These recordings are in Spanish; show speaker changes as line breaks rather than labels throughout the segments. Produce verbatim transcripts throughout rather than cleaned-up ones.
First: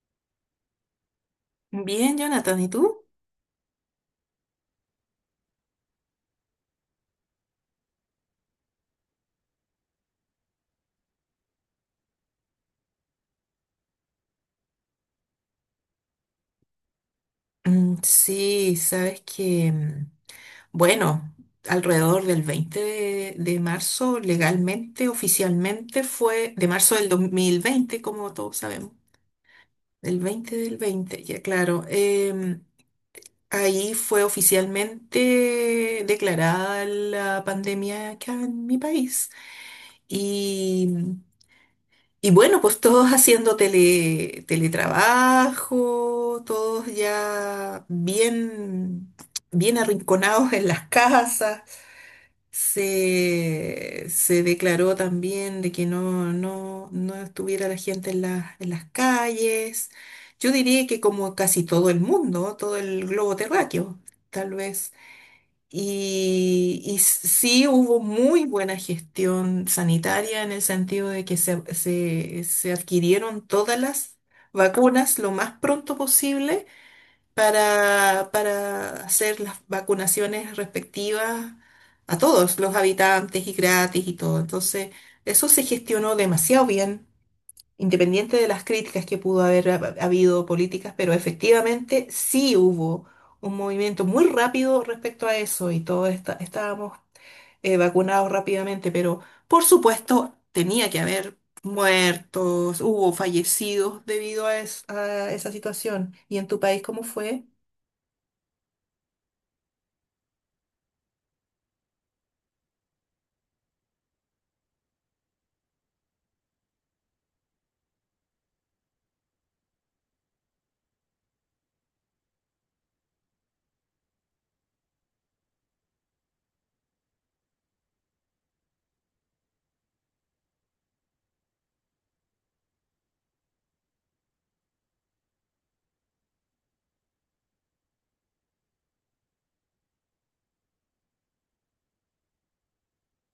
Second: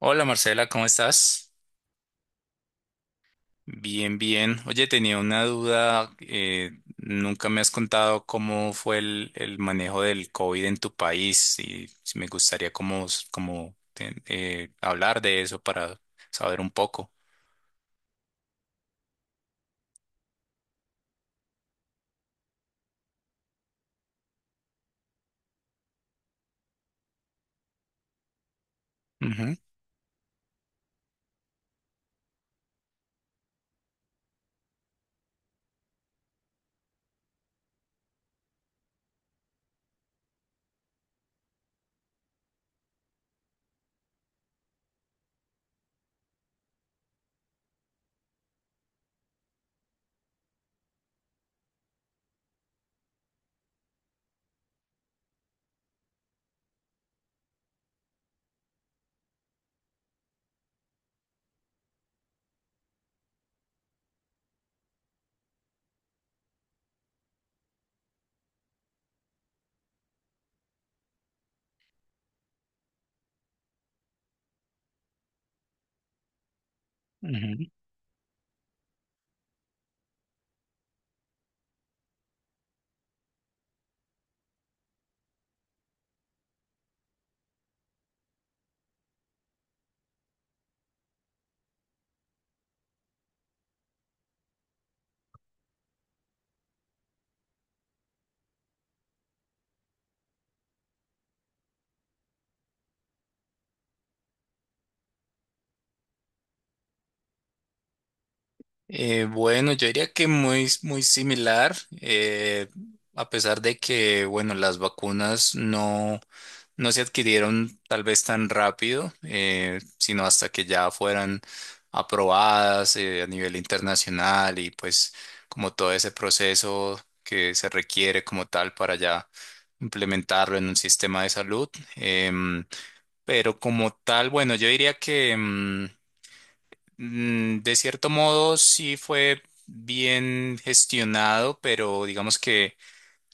Hola Marcela, ¿cómo estás?
Bien, Jonathan, ¿y tú?
Bien, bien. Oye, tenía una duda. Eh, nunca me has contado cómo fue el, el manejo del COVID en tu país y si me gustaría como, s- como, te- eh, hablar de eso para saber un poco.
Mm, sí, sabes que, mm, bueno, alrededor del veinte de, de marzo, legalmente, oficialmente fue de marzo del dos mil veinte, como todos sabemos,
Ujú,
el veinte del veinte. Ya claro, em, ahí fue oficialmente declarada la pandemia acá en mi país. Y mm, Y bueno, pues todos haciendo tele, teletrabajo, todos ya bien, bien arrinconados en las casas. Se, se declaró también de que no, no, no estuviera la gente en las, en las calles. Yo diría que como casi todo el mundo, todo el globo terráqueo, tal vez y, y sí hubo muy buena gestión sanitaria en el sentido de que se, se- se adquirieron todas las vacunas lo más pronto posible
ujú.
para, para hacer las vacunaciones respectivas a todos los habitantes y gratis y todo. Entonces, eso se gestionó demasiado bien independiente de las críticas que pudo haber hab- habido políticas, pero efectivamente sí hubo un movimiento muy rápido respecto a eso y todos esta- estábamos eh, vacunados rápidamente, pero por supuesto tenía que haber muertos, hubo fallecidos debido a, es- a esa situación. ¿Y en tu país cómo fue?
Eh, bueno, yo diría que muy, muy similar, eh, a pesar de que, bueno, las vacunas no, no se adquirieron tal vez tan rápido, eh, sino hasta que ya fueran aprobadas, eh, a nivel internacional y pues como todo ese proceso que se requiere como tal para ya implementarlo en un sistema de salud. Em, pero como tal, bueno, yo diría que mm, Mm, de cierto modo, sí fue bien gestionado, pero digamos que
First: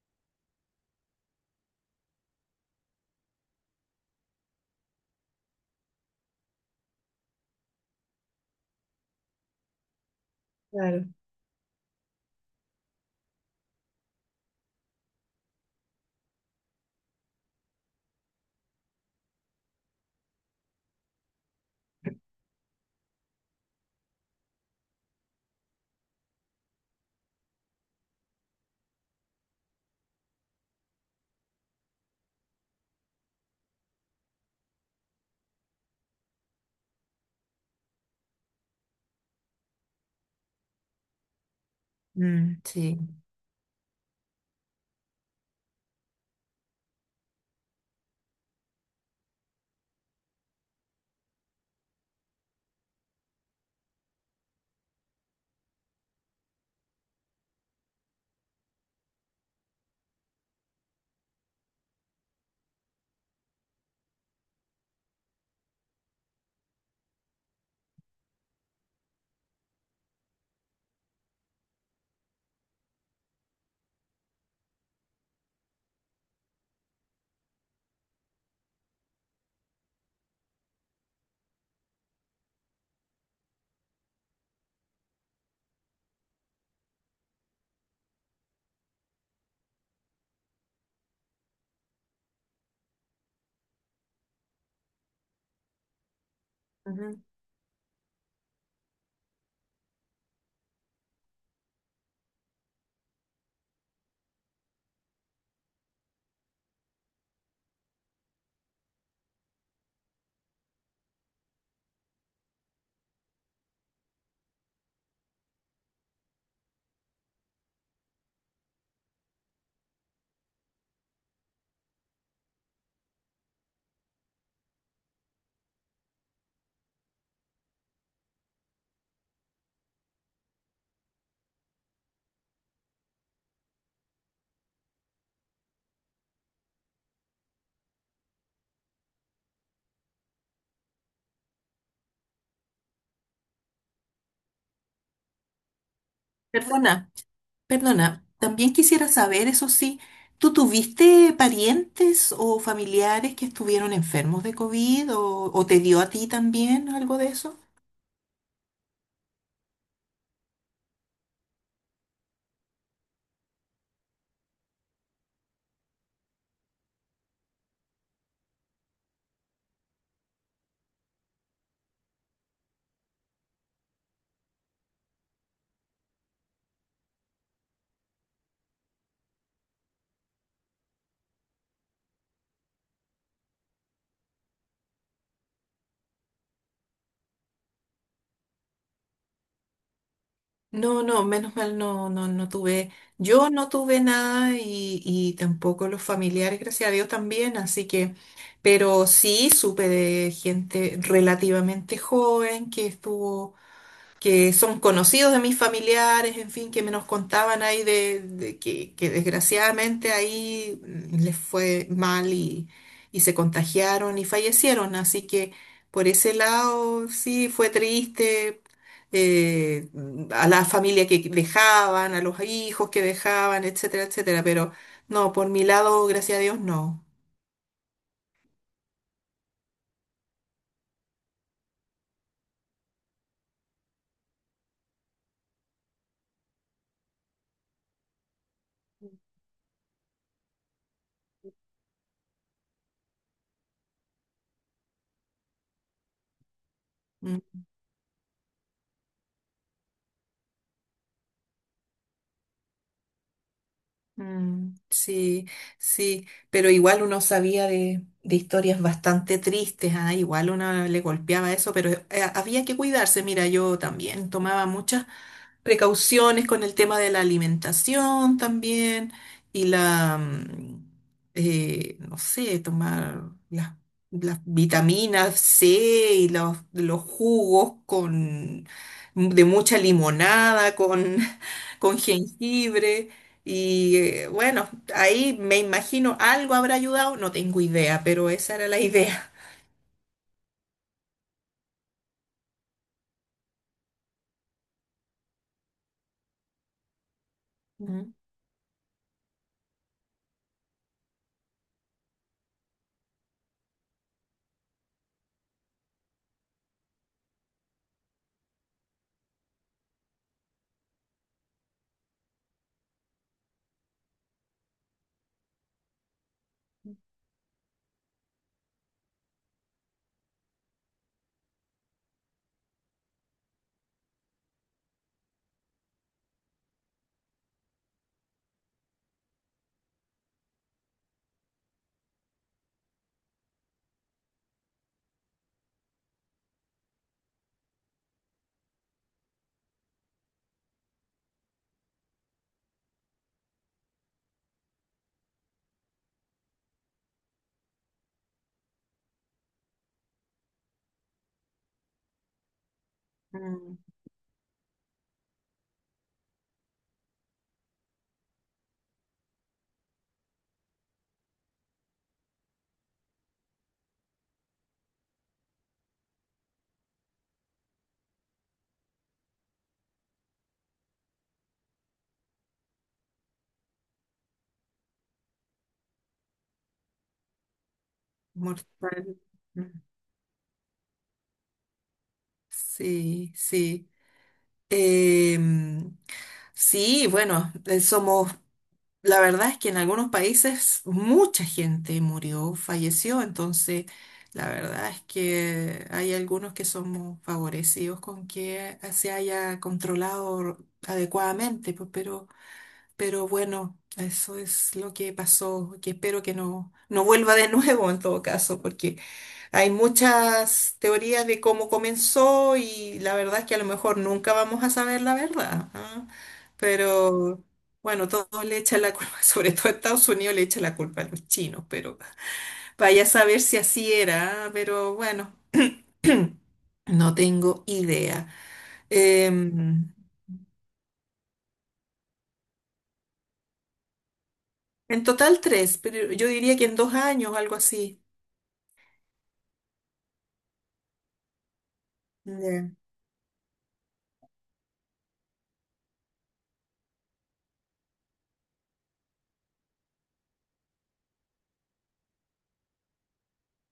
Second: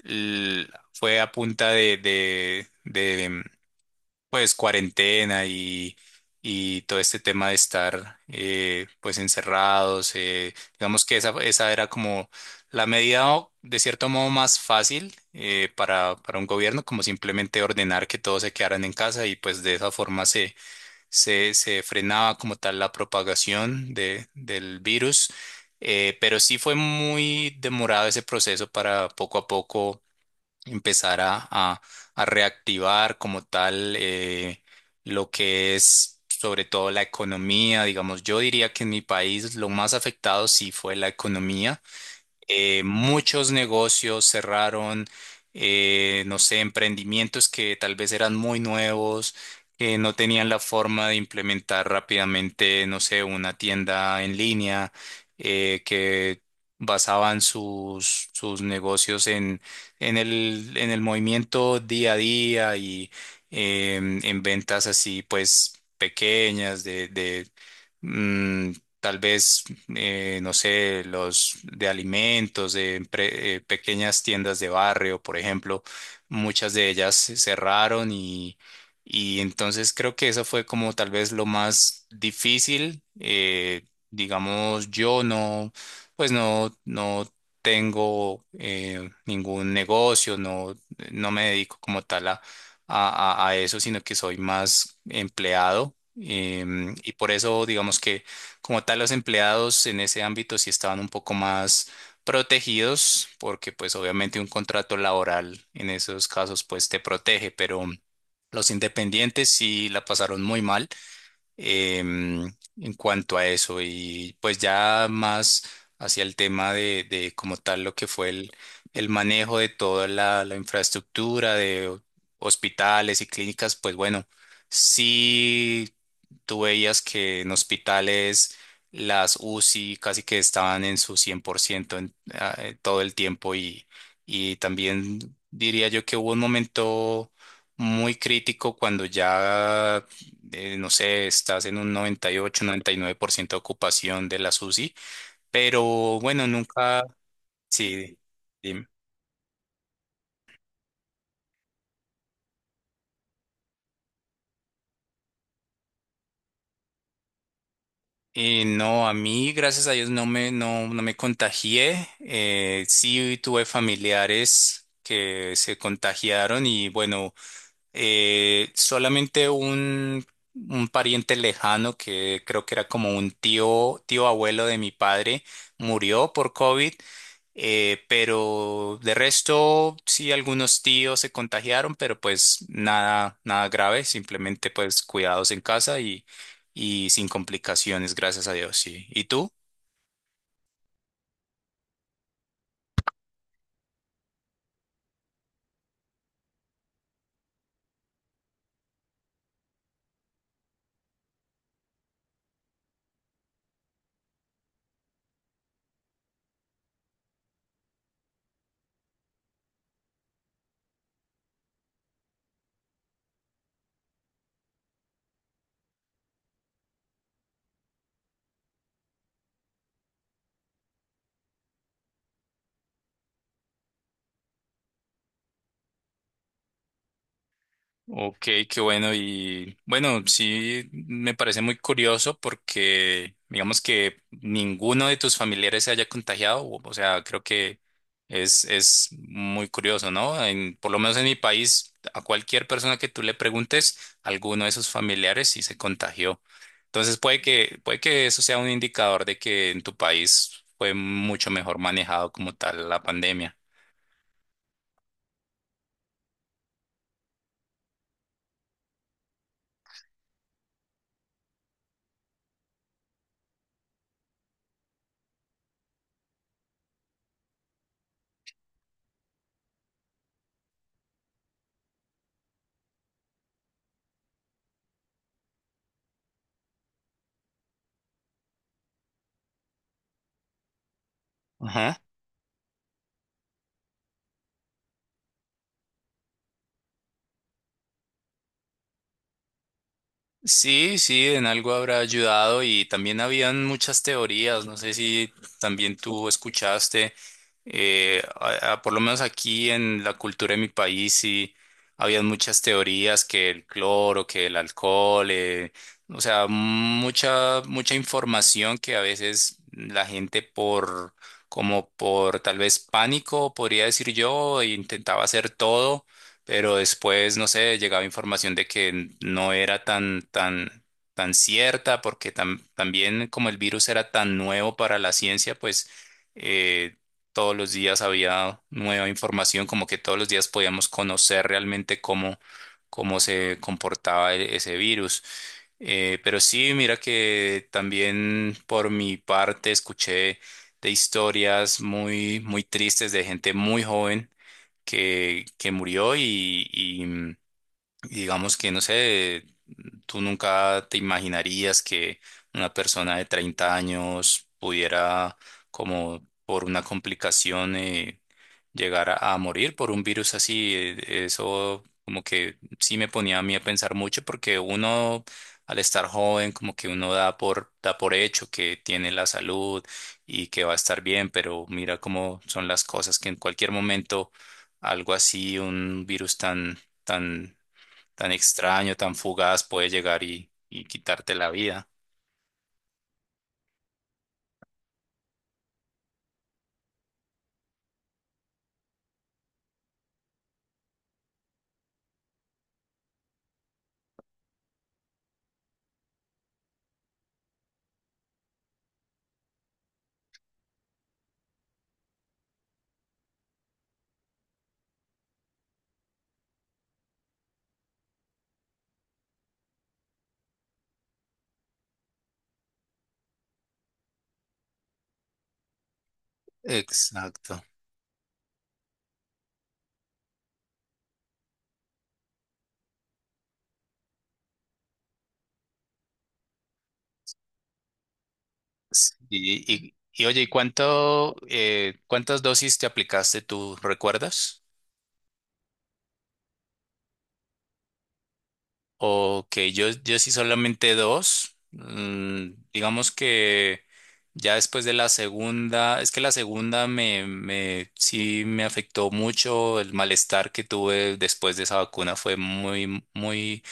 l- fue a punta de, de, de, mm, pues, cuarentena y, y todo este tema de estar, eh, pues, encerrados. Eh, digamos
Claro.
que esa, esa era como la medida, o, de cierto modo, más fácil, eh, para, para un gobierno, como simplemente ordenar que todos se quedaran en casa y, pues, de esa forma se, se frenaba como tal la propagación de, del virus, eh, pero sí fue muy demorado ese proceso para poco a poco empezar a, a- a reactivar como tal, eh, lo que es sobre todo la economía. Digamos, yo diría que en mi país lo más afectado sí fue la economía.
Mm,
Eh,
sí.
muchos negocios cerraron, eh, no sé, emprendimientos que tal vez eran muy nuevos, que no tenían la forma de implementar rápidamente, no sé, una tienda en línea, eh, que basaban sus, sus negocios en, en el, en el movimiento día a día y em, en ventas así, pues, pequeñas de de, mm, tal vez eh, no sé, los de alimentos, de empre- eh, pequeñas tiendas de barrio, por ejemplo, muchas de ellas se cerraron y, y entonces creo que eso fue como tal vez lo más difícil. Eh, digamos, yo no, pues no, no tengo eh, ningún negocio. no, no me dedico como tal a, a, a- a eso, sino que soy más empleado. Em, y
Ujú.
por eso digamos que como tal, los empleados en ese ámbito sí estaban un poco más protegidos porque pues obviamente un contrato laboral en esos casos pues te protege, pero los independientes sí la pasaron muy mal em, en cuanto a eso. Y pues ya más hacia el tema de, de como tal lo que fue el, el manejo de toda la, la infraestructura de hospitales y clínicas, pues bueno, sí tú veías que en hospitales las UCI casi que estaban en su cien por ciento en, ah, eh, todo el tiempo, y, y también diría yo que hubo un momento muy crítico cuando ya, eh, no sé, estás en un noventa y ocho, noventa y nueve por ciento de ocupación de la SUSI, pero bueno, nunca.
Perdona.
Sí,
Perdona, también
dime.
quisiera saber, eso sí, ¿tú tuviste parientes o familiares que estuvieron enfermos de COVID o, o te dio a ti también algo de eso?
Y no, a mí, gracias a Dios, no me, no, no me contagié. Eh, sí tuve familiares que se contagiaron y bueno, eh, solamente un, un pariente lejano que creo que era como un tío, tío abuelo de mi padre, murió por COVID. Eh, pero de resto, sí, algunos tíos se contagiaron, pero pues nada, nada grave, simplemente pues cuidados en casa y, y sin complicaciones, gracias a Dios, sí. ¿Y tú?
No, no, menos mal no, no, no tuve, yo no tuve nada y, y tampoco los familiares, gracias a Dios también, así que, pero sí supe de gente relativamente joven que estuvo, que son conocidos de mis familiares, en fin, que me nos contaban ahí de, de que, que desgraciadamente ahí mm, les fue mal y, y se contagiaron y fallecieron. Así que por ese lado sí fue triste. eh, a la familia que dejaban, a los hijos que dejaban, etcétera, etcétera. Pero no, por mi lado, gracias a Dios, no.
Ok, qué bueno. Y bueno, sí me parece muy curioso porque digamos que ninguno de tus familiares se haya contagiado. O o sea, creo que es, es muy curioso, ¿no? En, por lo menos en mi país, a cualquier persona que tú le preguntes, alguno de sus familiares sí se contagió. Entonces puede que, puede que eso sea un indicador de que en tu país fue mucho mejor manejado como tal la pandemia.
Mm, sí, sí, pero igual uno sabía de, de historias bastante tristes. Ah, igual uno le golpeaba eso, pero eh, había que cuidarse. Mira, yo también tomaba muchas precauciones con el tema de la alimentación también y la, mm, eh, no sé, tomar las, las vitaminas C y los, los jugos con, de mucha limonada, con con jengibre y eh, bueno, ahí me imagino algo habrá ayudado, no tengo idea, pero esa era la idea.
Sí, sí, en algo habrá ayudado, y también habían muchas teorías. No sé si también tú escuchaste,
Ujú.
eh, a- a- por lo menos aquí en la cultura de mi país sí habían muchas teorías que el cloro, que el alcohol, eh, o sea, mucha, mucha información que a veces la gente por, como por tal vez pánico, podría decir yo, intentaba hacer todo. Pero después, no sé, llegaba información de que no era tan, tan, tan cierta, porque tam- también como el virus era tan nuevo para la ciencia, pues, eh, todos los días había nueva información, como que todos los días podíamos conocer realmente cómo, cómo se comportaba e- ese virus. Eh, pero sí, mira que también por mi parte escuché de historias muy, muy tristes de gente muy joven que, que murió y, y, mm, digamos que, no sé, ¿tú nunca te imaginarías que una persona de treinta
Mm,
años pudiera, como por una complicación, eh, llegar a, a morir por un virus así? Eh, Eso como que sí me ponía a mí a pensar mucho porque uno, al estar joven, como que uno da por, da por hecho que tiene la salud y que va a estar bien, pero mira cómo son las cosas que en cualquier momento algo así, un virus tan... tan tan
mortal.
extraño, tan fugaz
Mm,
puede llegar y, y quitarte la vida.
sí, sí. Em, sí, bueno, eh, somos, la verdad es que en algunos países mucha gente murió, falleció, entonces la verdad es que hay algunos que somos favorecidos con que se haya controlado adecuadamente, pues, pero... Pero bueno, eso es lo que pasó, que espero que no, no vuelva de nuevo en todo caso, porque hay muchas teorías de cómo comenzó y la verdad es que a lo mejor nunca vamos a saber la verdad, ¿ah? Pero
Exacto.
bueno, todos le echan la culpa, sobre todo Estados Unidos le echa la culpa a los chinos, pero vaya a saber si así era, ¿ah? Pero bueno, no tengo idea.
Sí. Y,
Em,
y, y oye, ¿y cuánto, eh, cuántas dosis te aplicaste tú, recuerdas?
en total tres, pero yo diría que en dos años, algo así.
Ok, yo, yo sí solamente dos. Mm,
Ya.
digamos que ya después de la segunda, es que la segunda me, me, sí me afectó mucho. El malestar que tuve después de esa vacuna fue muy, muy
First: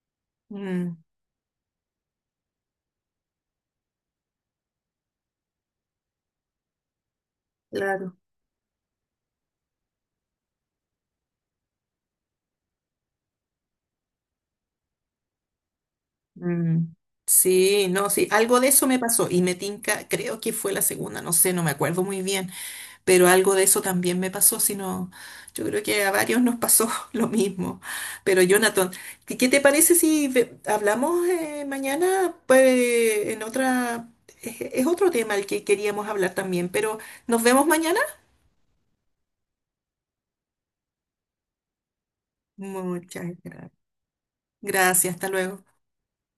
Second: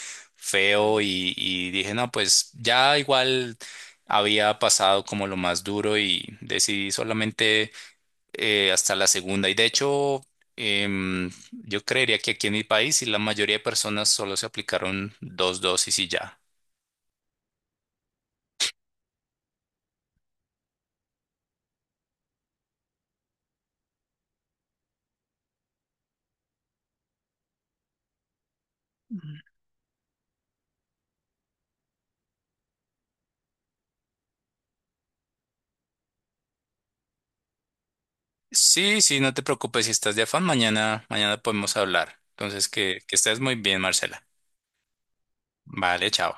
Mm.
feo y, y dije, no, pues ya igual había pasado como lo más duro y decidí solamente,
Claro.
eh, hasta la segunda. Y de hecho, em, yo creería que aquí en mi país y la mayoría de personas solo se aplicaron dos dosis y ya.
Mm. Sí, no, sí, algo de eso me pasó y me tinca, creo que fue la segunda, no sé, no me acuerdo muy bien, pero algo de eso también me pasó, sino yo creo que a varios nos pasó lo mismo. Pero Jonathan, ¿qué qué te parece si ve- hablamos eh, mañana? Pues en otra, es, es otro tema el que queríamos hablar también, pero nos vemos mañana.
Sí, sí, no te preocupes si estás de afán. Mañana, mañana podemos hablar. Entonces, que, que
Muchas
estés muy
gracias.
bien, Marcela.
Gracias, hasta luego.
Vale, chao.